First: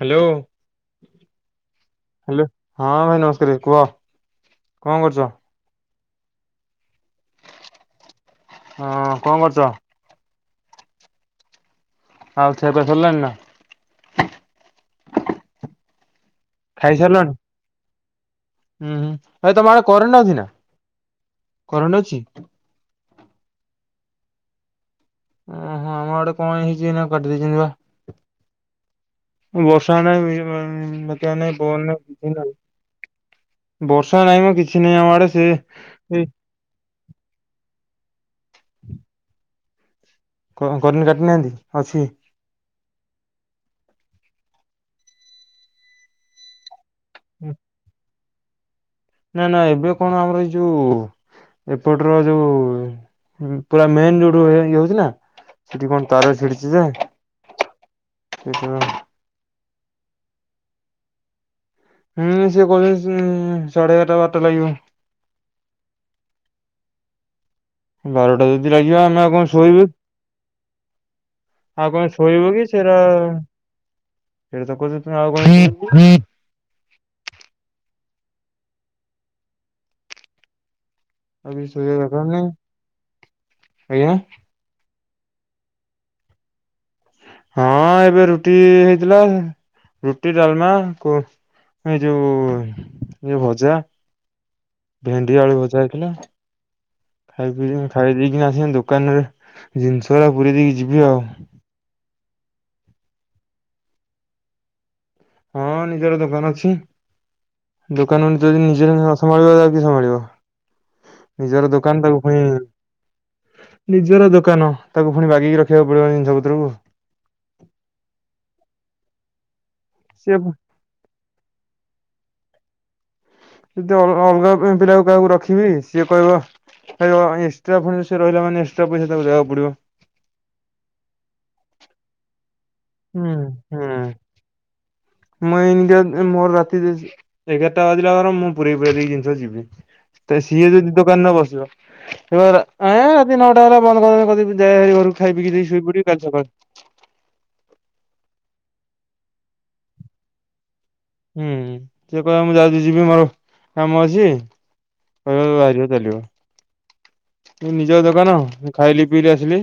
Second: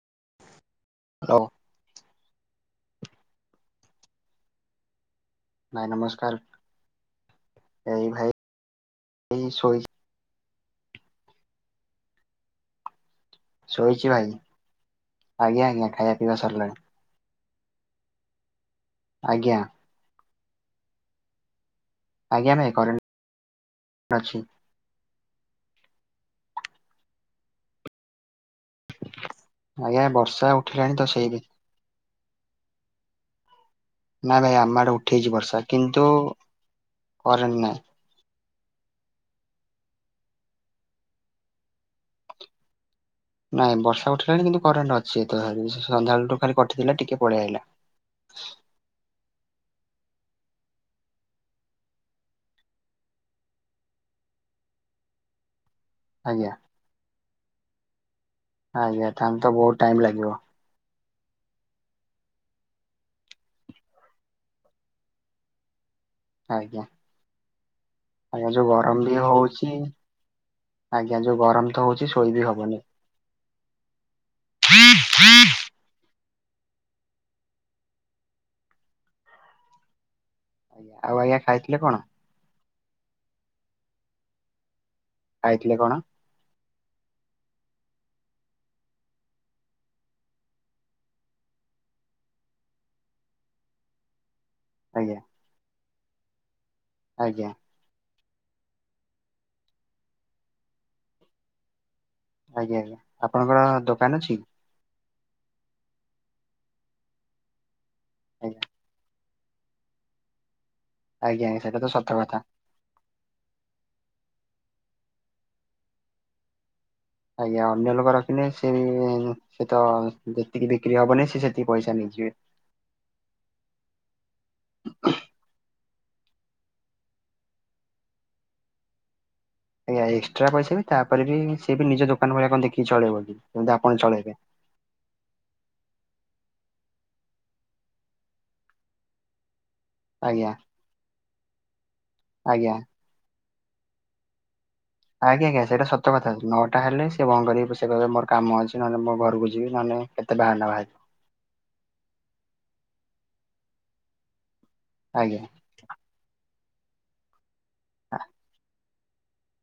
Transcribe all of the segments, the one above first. Hello hello hello. ହଁ ଭାଇ ନମସ୍କାରେ କୁହ କଣ କରୁଚ? ଭାଇ ନମସ୍କାର। ଏଇ ହଁ କଣ ଭାଇ କରୁଚ? ଶୋଇ ଆଉ ଖିଆପିଆ ସାରିଲାଣି ନା? ଶୋଇଛି ଭାଇ। ଆଜ୍ଞା ଆଜ୍ଞା ଖାଇବା ପିଇବା ସାରିଲାଣି। ଖାଇସାରିଲଣି? ହୁଁ ହୁଁ ଭାଇ ଆଜ୍ଞା ତମ ଆ କରେଣ୍ଟ୍ ଅଛି ନାଁ? କରେଣ୍ଟ୍ ଅଛି? ଆଛି। ଉଁ ହୁଁ ଆମ ଆଡ଼େ କଣ ହେଇଚି ଏଇନା କାଟି ଦେଇଚନ୍ତି ବା। ବର୍ଷା ଆଜ୍ଞା ହୁଅନ୍ତା କି ବର୍ଷା ଉଠିଲାଣି [unintelligible] ତ ବାତିଆ ସେଇ ନାହିଁ ପବନ ନାହିଁ ଦିନରେ ବର୍ଷା ନାଇଁ ମ ଭାଇ କିଛି ଆଡେ ନାହିଁ ଆମ ଉଠେଇଛି ଆଡ଼େ ସେ ବର୍ଷା କିନ୍ତୁ ଏ [inaudible] କରେଣ୍ଟ ନାହିଁ କଁ କରେନ୍ କାଟି ନାହାନ୍ତି ଅଛି। ନାଇଁ ବର୍ଷା ଉଠିଲାଣି କିନ୍ତୁ କରେଣ୍ଟ୍ ଅଛି ଏତ ସାରି ସେ ସନ୍ଧ୍ୟା ଅଳଠୁ ଖାଲି କଟିଥିଲା ଟିକେ ପଳିଆଇଲା। ନାଁ ନାଁ ଏବେ କଣ ଆମର ଏଇ ଯୋଉ ଏପଟର ଯୋଉ ଉଁ ପୁରା ମେନ୍ ଯୋଉଠୁ ଏ ଇଏ ହଉଚି ନାଁ ହେଠି କଣ ତାର ଆଜ୍ଞା ଛିଡି଼ଚି ଯେ ଆଜ୍ଞା ତାହେନେ ତ ବୋହୁ ଟାଇମ୍ ଲାଗିବ। ହୁଁ ସିଏ କୋହୁଚନ୍ତି ସୁଁ ସାଢ଼େ ଏଗାରଟା ବାରଟା ଲାଗିବ। ଆଜ୍ଞା। ଆଜ୍ଞା ବାରଟା ଯୋଉ ଯଦି ଲାଗିବ ଗରମ ବି ଆମେ ଆଉ କଁ ହଉଛି ଶୋଇବୁ? ଆଜ୍ଞା ଯୋଉ ଗରମ ତ ଆଉ ହଉଛି କମାଇ ଶୋଇ ବିି ଶୋଇବୁ କି ହବନି ସେରା ଏ ତା କୋଉଚ ଫୁଣି ଆଉ କ [unintelligible] ଆଇଆ। ଆଉ କିଛି ଶୋଇବା ଦକାର୍ ନାହିଁ। ଆଜ୍ଞା? ଖାଇଥିଲେ କଣ? ହଁ ଏବେ ରୁଟି ହେଇଥିଲା ରୁଟି ଡାଲମା କୁ ଏ ଯୋଉ ଯୋଉ ଭଜା ଆଜ୍ଞା ଭେଣ୍ଡି ଆଳୁ ଭଜା ହେଇଥିଲା। ଆଜ୍ଞା ଖାଇ ପିଇକି ମୁଁ ଖାଇ ଦେଇ ଇଁ ଆସିଁ ଦୋକାନରେ ଜିନିଷଉରା ପୁରେଇ ଦେଇକି ଯିବି ଆଉ। ଆଜ୍ଞା ଆଜ୍ଞା। ଆପଣଙ୍କର ଦୋକାନ ଅଛି? ହଁ ନିଜର ଦୋକାନ ଅଛି। ଦୋକାନ ଅନ୍ ତୁ ଆଜ୍ଞା ଯଦି ନିଜେ ଥମଳି ବଦା କିଏ ସମାଳିବ? ଆଜ୍ଞା ଆଜ୍ଞା, ନିଜର ସେଇଟା ତ ଦୋକାନ ସତ ତାକୁ କଥା। ଫୁଣି ନିଜର ଦୋକାନ ତାକୁ ଫୁଣି ବାଗେଇକି ରଖିବାକୁ ପଡ଼ିବ ଜିନିଷ ପତ୍ରକୁ। ଆଜ୍ଞା ଅନ୍ୟ ଲୋକ ରଖିନେ ସେ ସେ ତ ସିଏ ଯେତିକି ବିକ୍ରି ହବନି ସିଏ ସେତିକି ପଇସା ନେଇଯିବେ। ଯଦି ଅଲ୍ ଅଲଗା ପି ପିଲାକୁ କାହାକୁ ରଖିବି ଚିଏ କଇବ କଇବ ଏକ୍ସଟ୍ରା ଫୁଣି ସିଏ ରହିଲା ମାନେ ଏକ୍ସଟ୍ରା ପଇସା ତାକୁ ଦେଆଉ ଆଜ୍ଞା ଏକ୍ସଟ୍ରା ପଇସା ବି ତାପରେ ବି ସିଏ ବି ନିଜ ଦୋକାନ ଭଳିଆ କଁ ଦେଖି କି ଚଳିବ ହୁଁ କି ଏମିତି ଆପଣ ହୁଁ ଚଳେଇବେ? ମୁଁ ଏନ୍ତିଆ ଏ ମୋର ରାତି ଦେ ସି ଏଗାରଟା ବାଜିଲା ପରେ ମୁଁ ପୁରେଇ ପୁରା ଦେଇକି ଜିନିଷ ଯିବି‌। ତେ ଆଜ୍ଞା ସିଏ ଯଦି ଦୋକାନରେ ବସିବ ହେବ ରା ଆଜ୍ଞା ଆଏଁ ରାତି ନଅଟା ହେଲା ବନ୍ଦ କରିନି କରିଦେଇ ବି ଆଜ୍ଞା ଆଜ୍ଞା ସେଟା ସତ କଥା। ନଅଟା ହେଲେ ସିଏ ବନ୍ଦ କରିବେ ପ ସି କହିବେ ମୋର କାମ ଅଛି ନହେନେ ମୋ ଘରୁକୁ ଯିବି ନହେନେ କେତେ ବାହାନା ବାହାରିବ। ହୁଁ ସେ କହିବ ମୁଁ ଯାଉଚି ଯିବି ମୋର କାମ ଅଛି ଆଜ୍ଞା କହିବ ବାହାରିବ ଚାଲିବ। ଉଁ ନିଜ ଦୋକାନ ଏଁ ଖାଇଲି ପିଇଲି ଆସିଲି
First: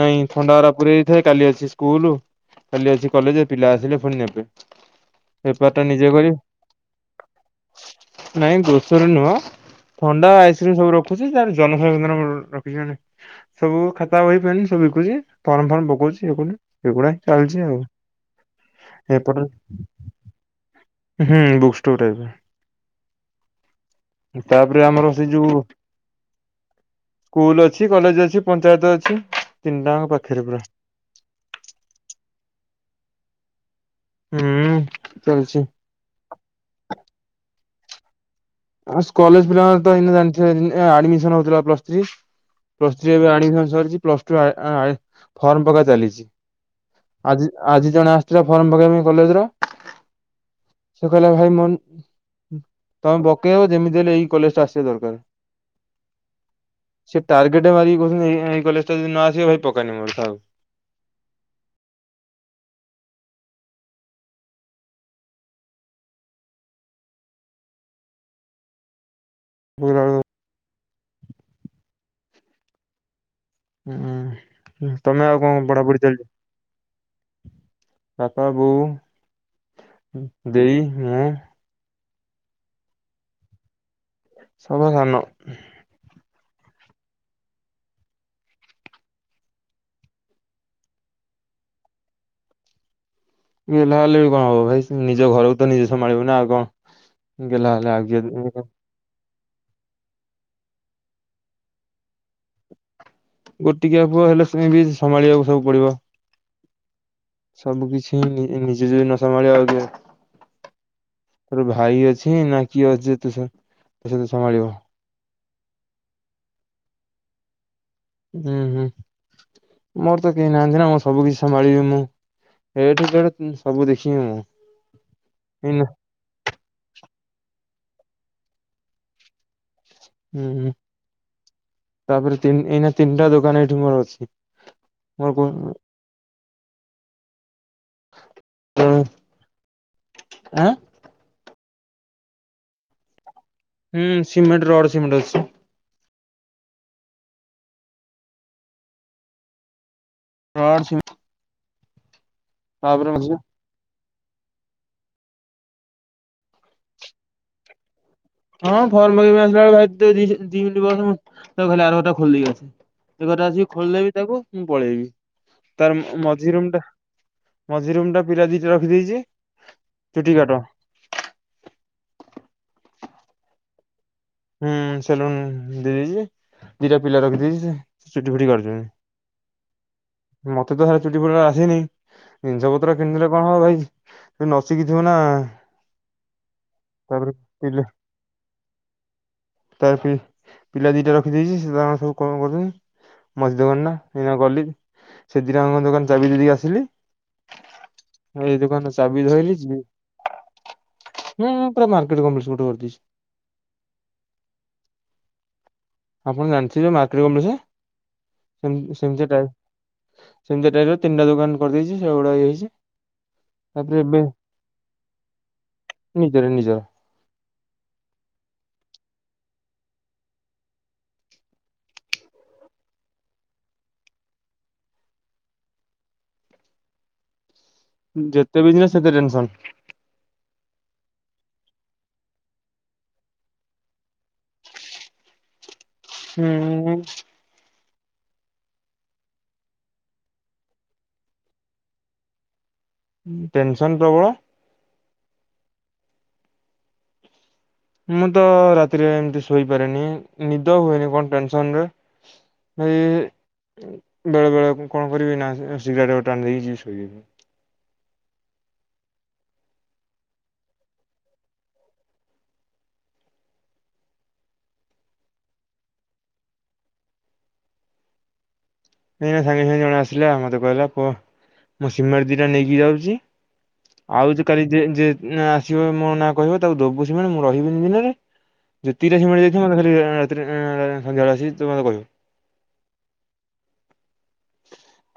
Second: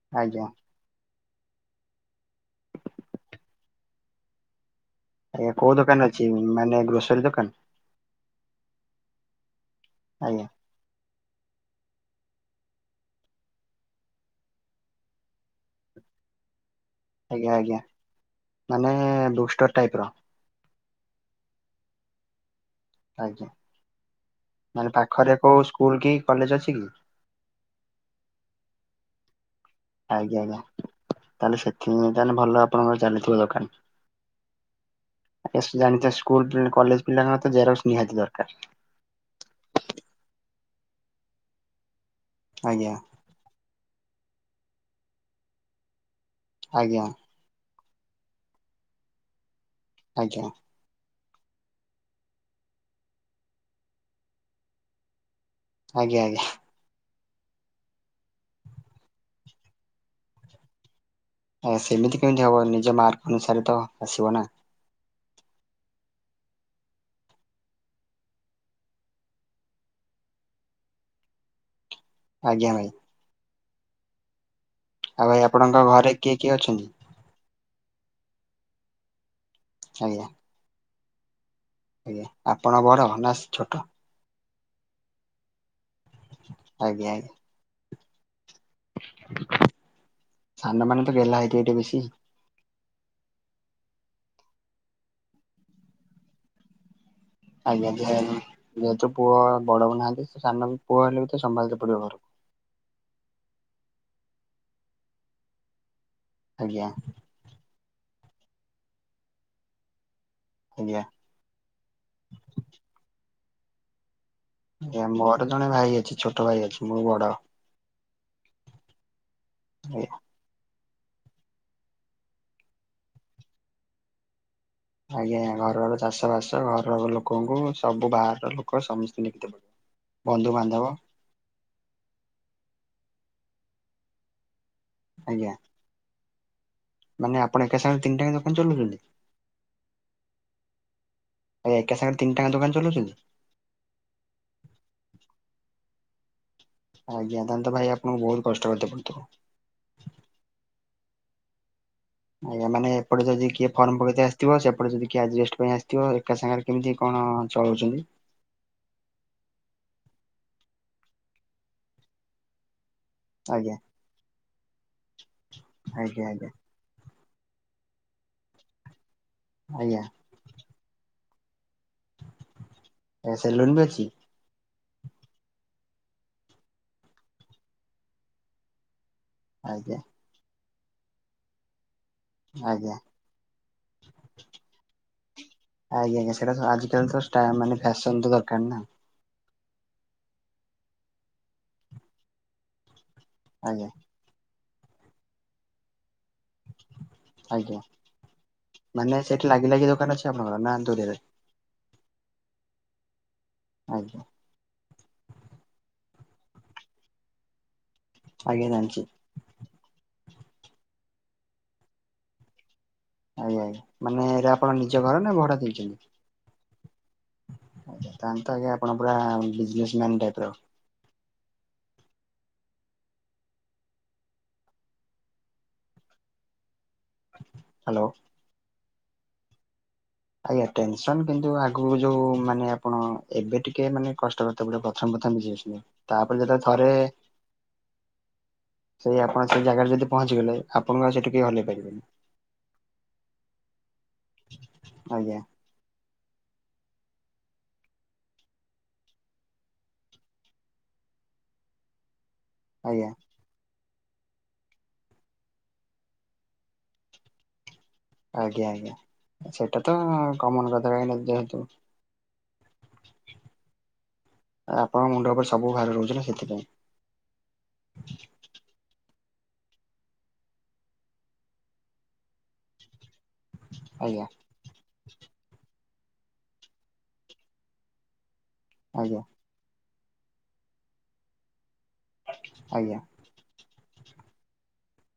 ନାଇଁ ଆଜ୍ଞା ଥଣ୍ଡାଏରା ପୁରେଇ ଥାଏ କାଲି ଅଛି ସ୍କୁଲୁ କାଲି ଅଛି କଲେଜେ ପିଲା ଆସିଲେ ଫୁଣି ନେବେ। ଆଜ୍ଞା ବେପାର କୋଉ ଟା ନିଜେ ଦୋକାନ ଅଛି କରିବି ମାନେ ଗ୍ରୋସରୀ ଦୋକାନ୍? ନାଇଁ ଗ୍ରୋସରୀ ନୁଅଁ ଥଣ୍ଡା ଆଜ୍ଞା। ଆଇସ୍କ୍ରିମ୍ ସବୁ ରଖୁଚି ଯାର ଜନସାରଓକାନ ଗୋ ରଖିଚି ହେନେ ସବୁ ଖାତା ବହି ପେନ୍ ସବୁ ବିକୁଚି ଫର୍ମ ଫର୍ମ ପକଉଚି ଇଏ କରୁଚି। ଏଗୁଡ଼ା ହଁ ଆଜ୍ଞା ଚାଲିଚି ଆଜ୍ଞା ଆଉ ମାନେ ଏପଟରେ ବୁକ୍ ଷ୍ଟୋର ଟାଇପ ର ହୁଁ ବୁକ୍ ଷ୍ଟୋର୍ ଟାଇପ୍ ର। ଆଜ୍ଞା, ତାପରେ ମାନେ ଆମର ସେ ପାଖରେ ଯୋଉ କୋଉ ସ୍କୁଲ କି କଲେଜ? ଅଛି କି ସ୍କୁଲ ଅଛି, କଲେଜ ଅଛି, ପଞ୍ଚାୟତ ଅଛି। ତିନିଟାଙ୍କ ପାଖରେ ଆଜ୍ଞା, ପୁରା ଆଜ୍ଞା, ତାହେଲେ ସେଥି [unintelligible] ତାହେଲେ ଭଲ ଆପଣଙ୍କର ଚାଲିଥିବ ଦୋକାନ। ହୁଁ ଚାଲିଛି ଆ ଜାଛ [unintelligible] ସ୍କୁଲ କଲେଜ ପିଲା ତ ଜେରକ୍ସ ନିହାତି ଦରକାର। କଲେଜ ପିଲାଙ୍କର ଏଇନେ ଜାଣିଥିବ ଆଡିମିଶନ ହଉଥିଲା ପ୍ଲସ ଥ୍ରୀ। ଆଜ୍ଞା ପ୍ଲସ ଥ୍ରୀ ଏବେ ଆଡ଼ମିସନ ସରିଛି, ପ୍ଲସ ଟୁ ଫର୍ମ ପକା ଚାଲିଛି। ଆଜ୍ଞା। ଆଜି ଆଜି ଜଣେ ଆସିଥିଲା ଫର୍ମ ପକେଇବା ପାଇଁ କଲେଜ ର ଆଜ୍ଞା। ସେ କହିଲା ଭାଇ ତମେ ପକେଇବ, ଯେମିତି ହେଲେ ଏଇ କଲେଜ ଟା ଆସିବା ଦରକାର। ଆଜ୍ଞା ଆଜ୍ଞା। ସେ ଟାର୍ଗେଟ ମାରିକି କହୁଛନ୍ତି, ଏଇ କଲେଜ ଟା ଯଦି ନ ଆସିବ ଭାଇ ପକାନି ମୋର ଥାଉ ଆ ସେମିତି କେମିତି ହବ, ନିଜ ମାର୍କ ଅନୁସାରେ ତ ଆସିବ ନା ହ ଆଳ [unintelligible] ଆଜ୍ଞା ଭାଇ। ହଁ, ତମେ ଭାଇ ଆଉ କଣ ଆପଣଙ୍କ ବଢା ବଢି ଘରେ ଚାଲିଛ? କିଏ କିଏ ଅଛନ୍ତି ବାପା, ବୋଉ, ଆଜ୍ଞା ଦେଇ, ମୁଁ। ଆଜ୍ଞା, ଆପଣ ବଡ ନା ଛୋଟ? ସଭା ସାନ ଆଜ୍ଞା ଆଜ୍ଞା। ସାନମାନେ ତ ଗେଲ୍ହା ହେଇଥିବେ ଟିକେ ବେଶୀ। ଇଏ ନ ହେଲେ ବି କଣ ହବ? ଭାଇ ନିଜ ଘରକୁ ତ ନିଜେ ସମାଳିବୁ ନା ଆଉ କଣ? ଗଲା ଆଜ୍ଞା ହେଲେ ଆଗଞ [unintelligible] ଯେହେତୁ ପୁଅ ବଡ ହଉ ନାହାନ୍ତି, ସେ ସାନ ବି ପୁଅ ହେଲେ ବି ତ ସମ୍ଭାଳ ତେ ପଡିବ ଘର ଗୋଟିକିଆ ପୁଅ ହେଲେ ସେମ ବି ସମ୍ଭାଳିବାକୁ ସବୁ ପଡିବ। ଆଜ୍ଞା। ସବୁ କିଛି ନିଜେ ଯି [unintelligible] ନଶା ମଳିବା ଆ ଦ ଆଜ୍ଞା ତୋର ଭାଇ ଅଛି, ନା କିଏ ଅଛି ଯେ, ତୁ ତୋ ସହିତ ସମାଳିବ? ଆଜ୍ଞା ମୋର ଜଣେ ଭାଇ ଅଛି, ଛୋଟ ଭାଇ ଅଛି, ମୁଁ ବଡ। ହୁଁ ହୁଁ, ଆଜ୍ଞା ମୋର ତ କେହି ନାହାନ୍ତି ନା ମ ସବୁ କିିଛି ସମାଳିବି ମୁଁ, ଏ ଠୁ ଜେଡ ସବୁ ଦେଖିବି ମୁଁ ଆଜ୍ଞା, ଘର ଏଇନା ର ଚାଷ ବାସ, ଘର [unintelligible] ସବୁ ବାହାରର ଲୋକ ସମସ୍ତେ ଦେକ୍ତେ [unintelligible] ପଡିବ। ବନ୍ଧୁ ହୁଁ, ବାନ୍ଧବ ତାପରେ ଏଇନା ତିନିଟା ଦୋକାନ, ଏଇଠି ମୋର ଅଛି। ମୋର କ ଆଜ୍ଞା [unintelligible] ମାନେ ଆପଣ ଏକା ସାଙ୍ଗେ ତିନଟାଆଙ୍କ ଦୋକାନ ଚଲଉଛନ୍ତି? ଆଁ ଆ ଏକେ ସାଙ୍ଗେ ତିନିଟାଆଙ୍କ ଦୋକାନ ଚଲଉଛନ୍ତି? ହୁଁ ସିମେଣ୍ଟ ରଡ ସିମେଣ୍ଟ ଅଛି ଆଜ୍ଞା, ତାହାନେ ତ ଭାଇ ଆପଣଙ୍କୁ ବହୁତ କଷ୍ଟ କରିତେ ପଡୁଥିବ। ଆ ର ସି ବି ଆଜ୍ଞା, ମାନେ ଏ ପଟେ ଯଦି କିଏ ଫର୍ମ ପକେଇତେ ଥିବ, ସେପଟେ ଯଦି କିଏ ଆଜବେଷ୍ଟ ପାଇଁ ଆସିଥିବ, ଏକା ସାଙ୍ଗରେ କେମିତି କଣ ଚଳଉଛନ୍ତି? ହଁ ଫର୍ମ କେ ଆସିଲ ଭାଇ ଦି [unintelligible] ଲଇ ମିନଟ ବସ ଖାଲି ଆର ଘର ଟା ଖୋଲିଦେଇ ଆସୁଛି। ସେ ଘରଟା ଆସିକି ଆଜ୍ଞା ଖୋଲିଦେବି ତାକୁ, ମୁଁ ପଳେଇବି, ତାର ଆଜ୍ଞା ଆଜ୍ଞା ମଝିରୁମ ଟା ମଝିରୁମ ଟା ପିରା ଦିଟା ରଖିଦେଇଛି, ଆଜ୍ଞା ଚୁଟି କାଟ। ସେଲୁନ ବି ଅଛି? ହୁଁ ସେଲୁନ ଦେଇ ଦେଇଛି, ଦିଟା ପିଲା ରଖିଦେଇଛି, ସେ ଚୁଟି ଫୁଟି କାଟୁଛନ୍ତି। ଆଜ୍ଞା। ମତେ ତ ଭାଇ ଚୁଟି ଫୁଟି ଆସିନି, ଜିନିଷ ଆଜ୍ଞା ପତ୍ର କିଣିଦେ ଲେ କଣ ହବ ଭାଇ। ନସିକି ଥିବ ନା ଆଜ୍ଞା ଆଜ୍ଞା, ସେଟା ଆଜି କାଲି ତାପରେ ତ ମାନେ ପିଲା ଫ୍ୟାସନ ତ ଦରକାର ନା। ତା ପି ପିଲା ଦିଟା ରଖିଦେଇଛି। ମଝି ଆଜ୍ଞା ଦୋକାନଟା ଏଇନା ଗଲି ସେ ଦିରାଙ୍କ ଦୋକାନ ଚାବି ଦେଇ ଦେଇକି କି ଆସିଲି। ଆଜ୍ଞା। ଏଇ ଦୋକାନ ଚାବି ମାନେ ସେଠି ଧଇଲି ଲାଗି ଯିବି ଲାଗି ଦୋକାନ ଅଛି ଆପଣଙ୍କର ନା ଦୂରରେ? ମୁଁ ପୁରା ମାର୍କେଟ କମ୍ପ୍ଲେକ୍ସ ଗୋଟେ କରିଦେଇଛି ଆଜ୍ଞା। ଆପଣ ଜାଣିଥିବେ ମାର୍କେଟ କପ୍ଲେକ୍ସ ଆଜ୍ଞା ସେମିତି ଜାଣିଛି ସେମତିଟା। ସେମିତି ଟାଇପର ତିନିଟା ଦୋକାନ କରିଦେଇଚି ସେଗୁଡା ଇଏ ହେଇଛି। ଆଜ୍ଞା ଆଜ୍ଞା ତାପରେ ଏବେ ମାନେ ଏରା ଆପଣ ନିଜ ଘରନା ଭଡା ଦେଇଛନ୍ତି। ନିଜର ନିଜର ଆ ତାହେନ୍ତ ଆଜ୍ଞା ଆପଣ ପୁରା ବିଜନେସ ମ୍ୟାନ ଟାଇପର। ହ୍ୟାଲୋ। ଯେତେ ବିଜନେସ ସେତେ ଟେନସନ। ଆ ଟେନସନ କିନ୍ତୁ ଆଗକୁ ଯୋଉ ମାନେ ଆପଣ ଏବେ ଟିକେ ମାନେ କଷ୍ଟ କରିତେ ପଡ଼ିବ ପ୍ରଥମେ ପ୍ରଥମ ଯିଏ। [unintelligible] ତାପରେ ଯେତେବେଳେ ଥରେ ହୁଁ ସେଇ ଆପଣ ସେ ଜାଗାରେ ଯଦି ପହଞ୍ଚିଗଲେ ଆପଣଙ୍କ ସେଇଠି କେଇ ହଲେଇ ପାରିବେନି। ଟେନସନ ପ୍ରବଳ। ଆଜ୍ଞା। ମୁଁ ତ ରାତିରେ ଏମିତି ଶୋଇପାରେନି ନିଦ ହୁଏନି କଣ ଟେନସନରେ। ଭାଇ ଆଜ୍ଞା ବେଳେ ବେଳେ କଣ କରିବିନା ସିଗାରେଟ ଗୋଟେ ଟାଣି ଦେଇିକି ଯିବି ଶୋଇବା ପାଇଁ। ଆଜ୍ଞା ଆଜ୍ଞା ସେଇଟାତ କମନ କଥା କାହିଁକିନା ଯେହେତୁ ଆପଣଙ୍କ ମୁଣ୍ଡ ଉପରେ ସବୁ ଭାର ରହୁଛି ନା ସେଥିପାଇଁ। ନାଇଁ ସାଙ୍ଗେ ସାଙ୍ଗେ ଜଣେ ଆସିଲା ମତେ କହିଲା ପୁଅ ମୁଁ ସିମେଣ୍ଟ ଦିଟା ନେଇକି ଯାଉଛି। ଆଜ୍ଞା ଆଉ ଯେ କାଲି ଯିଏ ଯିଏ ଆସିବ ମୋ ନାଁ କହିବ ତାକୁ ଦବୁ ସିମେଣ୍ଟ ମୁଁ ରହିବିନି ଦିନରେ। ଯେତିକି ତା ଆଜ୍ଞା ସିମେଣ୍ଟ ଯାଇଥିବ ମତେ ଖାଲି ଆ ରାତିରେ ଆ ସନ୍ଧ୍ୟାବେେଳେ ଆସି ତୁ ମତେ କହିବୁ। ଆଜ୍ଞା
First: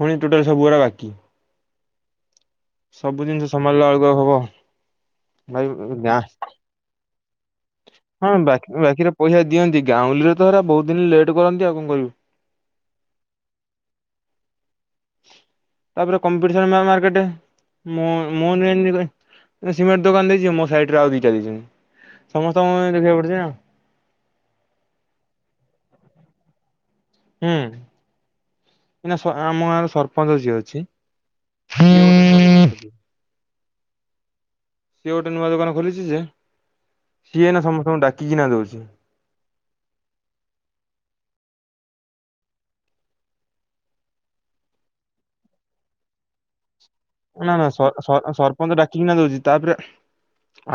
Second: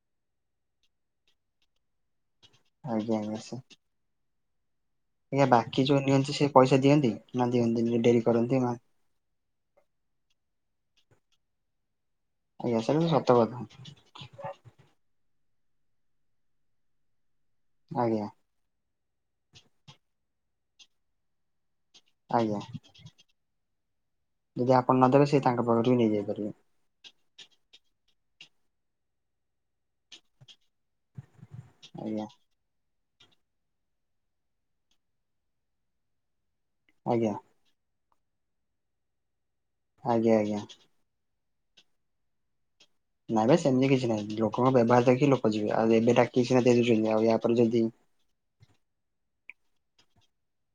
ପୁଣି ଟୋଟାଲ ସବୁ ଗୁଡା ବାକି। ଆଜ୍ଞା ସବୁ ଆଜ୍ଞା ଜିନିଷ ସେ ସମ୍ଭଳିଲା ବେଳକୁ ଆଉ ହବ। ଆଜ୍ଞା ଭାଇ ବାକି ଯୋଉ ଗାଁ ନିଅନ୍ତି ସେ ପଇସା ଦିଅନ୍ତି ନା ଦିଅନ୍ତି ଡେରି ହଁ କରନ୍ତି ବାକି ମା ବାକିରେ ପଇସା ଦିଅନ୍ତି ଗାଉଁଲିରେ ତ ହେରା ବହୁତ ଦିନ ଲେଟ୍ କରନ୍ତି ଆଉ କଣ କରିବୁ। ଆଜ୍ଞା ସେଇଟାତ ସତ କଥା। ତାପରେ କମ୍ପିଡିସନ ମାର୍କେଟ ଆଜ୍ଞା ମୁନ ମୁନ [unintelligible] ସିମେଣ୍ଟ ଦୋକାନ ଦେଇଛି ମୋ ସାଇଟରେ ଆଉ ଦିଟା ଦେଇଛନ୍ତି ଆଜ୍ଞା ସମସ୍ତଙ୍କୁ ଦେଖିବାକୁ ପଡୁଛିନା। ଯଦି ଆପଣ ନ ଦେବେ ସେ ତାଙ୍କ ପାଖରୁ ବି ନେଇ ଯାଇପାରିବେ। ହୁଁ ଏନା ଆମ ଗାଁର ସ-ସରପଞ୍ଚ ଯିଏ ଅଛି ସିଏ ଆଜ୍ଞା। ଗୋଟେ ସିଏ ଗୋଟେ ନୂଆ ଦୋକାନ ଖୋଲିଛି ଯେ ଆଜ୍ଞା ସିଏ ଏଇନା ସମସ୍ତଙ୍କୁ ଡାକିକିନା ଦଉଛି। ଆଜ୍ଞା ଆଜ୍ଞା। ନାଇଁ ଭାଇ ସେମିତି କିଛି ନାଇଁ ଲୋକଙ୍କ ବ୍ୟବହାର ଦେଖିକି ଲୋକ ଯିବେ ଆଉ ଯେତେ ଡାକିକି ସିଏ ନା ନା ସ-ସ-ସରପଞ୍ଚ ଡାକିକିନା ଦଉଛି ତାପରେ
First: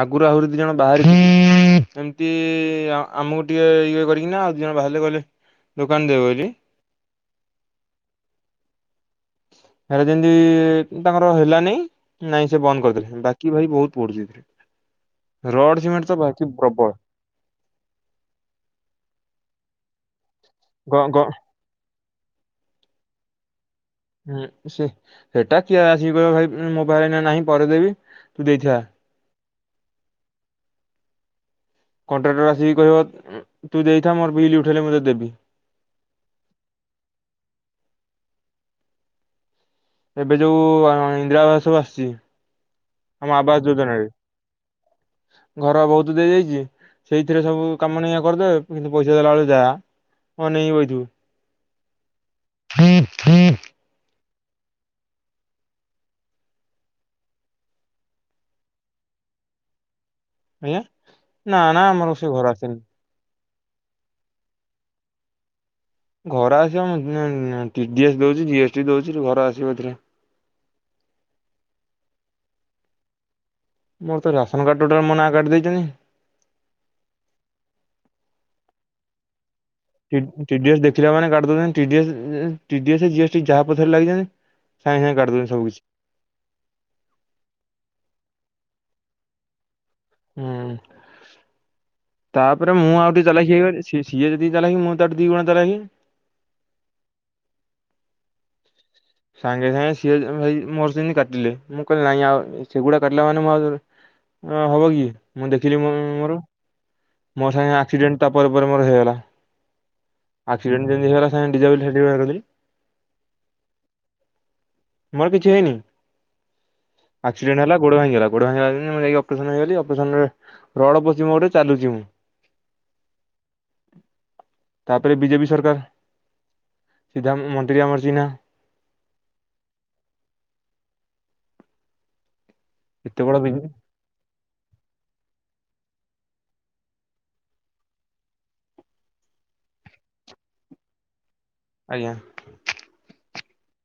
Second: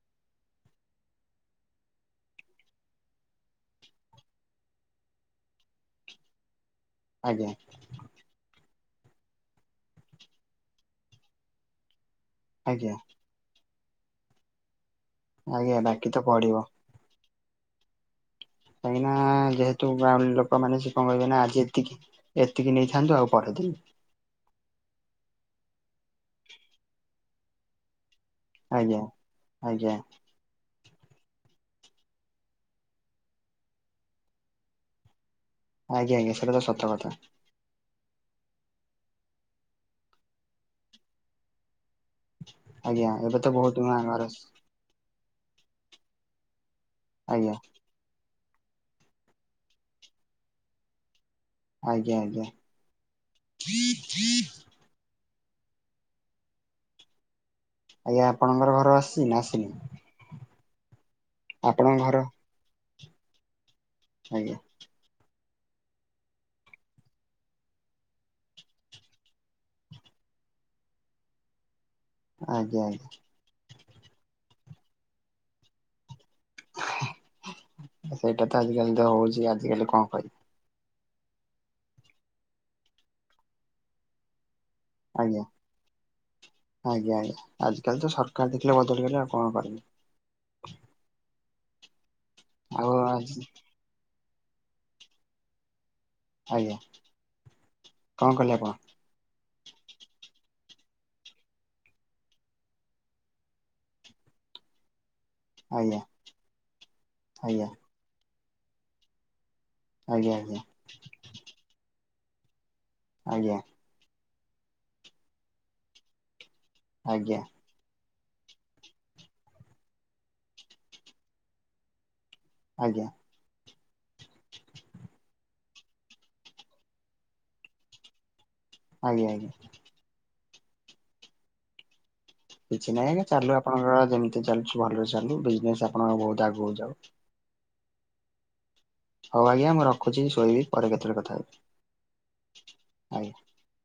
ଆଗରୁ ଆହୁରି ଦି ଜଣ ବାହାରି ଏମିତି ଆମକୁ ଟିକେ ଇଏ କରିକିନା ଆଉ ଦି ଜଣ ବାହାରିଲେ ଗଲେ ଦୋକାନ ଦେବେ ବୋଲି ଆଜ୍ଞା। ହେରା ଯେମିତି ତାଙ୍କର ହେଲାନାହିଁ ନାଇଁ ସେ ବନ୍ଦ ଆଜ୍ଞା କରିଦେଲେ। ବାକି ଭାଇ ବହୁତ ପଡ଼ୁଛି ଏଥିରେ। ରଡ଼ ସିମେଣ୍ଟ ତ ବାକି ପ୍ରବଳ। କାହିଁକିନା ଯେହେତୁ ଗାଁ ଲୋକମାନେ ସେ ଗ କଣ ଗ କରିବେନା ଆଜି ଏତିକି ଏତିକି ନେଇଥାନ୍ତୁ ଆଉ ପରେ ଦେବି। ହୁଁ ସେ ହେଟା କିଏ ଆସିକି କହିବ ଭାଇ ମୋ ପାଖରେ ଏଇନା ନାହିଁ ପରେ ଦେବି ତୁ ଦେଇଥା ଆଜ୍ଞା ଆଜ୍ଞା। କଣ୍ଟ୍ରାକ୍ଟର ଆସିକି କହିବ ଉଁ ତୁ ଦେଇଥା ମୋର ବିଲ ଉଠେଇଲେ ମୁଁ ତତେ ଦେବି। ଆଜ୍ଞା ଆଜ୍ଞା ସେଟା ତ ସତ କଥା। ଏବେ ଯୋଉ-ଉ-ଉ-ଉ ଆ ଇନ୍ଦିରା ଆବାସ ଆସ ଛି ଆଜ୍ଞା ଆମ ଏବେ ତ ଆବାସ ବହୁତ ଯୋଜନା ନୂଆ ରେ ଘର ଘର ବହୁତ ଦେଇଯାଇଛି ସେଇଥିରେ ଆଜ୍ଞା ସବୁ କାମ ଏଇନେ କରିଦେବେ କିନ୍ତୁ ପଇସା ଦେଲା ବେଳକୁ ଯାହା ଅନେଇକି ବଇ ଥିବୁ। ଆଜ୍ଞା ଆଜ୍ଞା। ଆଜ୍ଞା ଆପଣଙ୍କର ଘର ଆସିଛି ନା ଆସିନି? ଆଜ୍ଞା ନା ନା ଆମର ସେ ଘର ଆସିନି। ଆଜ୍ଞା। ଘର ଆସିବ ମୁଁ-ଉ-ଉ-ଉ ଟି ଡି ଏସ୍ ଦଉଛି, ଜି ଏସ୍ଟି ଦଉଛି ଘର ଆସିବ ଏଥିରେ। [inaudible] ଆଜ୍ଞା ଆଜ୍ଞା। ମୋର ତ ରାସନ କାର୍ଡ ଟୋଟାଲ୍ ମୋ ନାଁ କାଟି ଦେଇଛନ୍ତି। ସେଇଟା ତ ଆଜିକାଲି ତ ହଉଛି ଆ T D, T D S ଦେଖିଲା ମାନେ କାଟି ଦଉଛନ୍ତି ଟି ଡି ଏସ୍, ଏ-ଏ ଜି ଏସ୍ ଟି ଯାହା ପଛରେ ଲାଗିଛନ୍ତି। ସାଙ୍ଗେ ସାଙ୍ଗେ କାଟି ଆଜ୍ଞା ଦଉଛନ୍ତି ସବୁ କିଛି। ଆଜ୍ଞା ଆଜି କାଲି ତ ସରକାର ଦେଖିଲେ ବଦଳିଗଲା। କଣ କରିବି? ହୁଁ ତାପରେ ମୁଁ ଆଉ ଟିକିଏ ଚାଲାକ୍ ହେଇଗଲି। ସି ସିଏ ଯେତିକି ଚାଲାକ୍ ମୁଁ ତା ଠାରୁ ଦି ଗୁଣ ଚାଲାକି। ଆଜ୍ଞା କଣ କଲେ ଆପଣ? ସାଙ୍ଗେ ସାଙ୍ଗେ ସିଏ ଅ-ଅ ଭାଇ ମୋର ଯେମିତି କାଟିଲେ ମୁଁ କହିଲି ନାଇଁ ଆଉ ସେଗୁଡ଼ାକ କାଟିଲା ମାନେ ମୋ ଆଉ ହଁ ହବ କି? ମୁଁ ଦେଖିଲି ମୁଁ ଆଜ୍ଞା ମୋର ମୋ ଆଜ୍ଞା ସାଙ୍ଗେ ଆକ୍ସିଡେଣ୍ଟ ତାପରେ ପରେ ମୋର ହେଇଗଲା। ଆଜ୍ଞା ଆଜ୍ଞା ଆକ୍ସିଡେଣ୍ଟ ଯେମିତି ହେଇଗଲା, ସାଙ୍ଗେ ସାଙ୍ଗେ ଡିସ୍ଏବଲ୍ ସାର୍ଟିଫିକେଟ ବାହାର କରିଦେଲି। ଆଜ୍ଞା। ମୋର କିଛି ହେଇନି। ଆଜ୍ଞା ଆଜ୍ଞା ଆକ୍ସିଡେଣ୍ଟ ହେଲା ଗୋଡ ଭାଙ୍ଗିଗଲା ଗୋଡ଼ ଭାଙ୍ଗିଗଲା ଯେମିତି ମୁଁ ଯାଇକି ଅପରେସନ ହେଇଗଲି, ଅପରେସନରେ ରଡ଼୍ ପଶିଛି ମୋ ଗୋଡ଼ରେ ଚାଲୁଛି ମୁଁ। ଆଜ୍ଞା। ତାପରେ ବିଜେପି ସରକାର ସିଧା ମନ୍ତ୍ରୀ ଆମର ଚିହ୍ନା। ଆଜ୍ଞା। କିଛି ନାହିଁ ଆଜ୍ଞା ଏତେ ବଡ ଚାଲୁ ବିଜେ ଆପଣଙ୍କର ଯେମିତି ଚାଲୁଛି ଭଲରେ ଚାଲୁ ବିଜନେସ ଆପଣଙ୍କର ବହୁତ ଆଗକୁ ଯାଉ। ହଉ ଆଜ୍ଞା ମୁଁ ରଖୁଛି ଶୋଇବି ପରେ କେତେବେଳେ କଥା ହେବି। ଆଜ୍ଞା। [inaudible]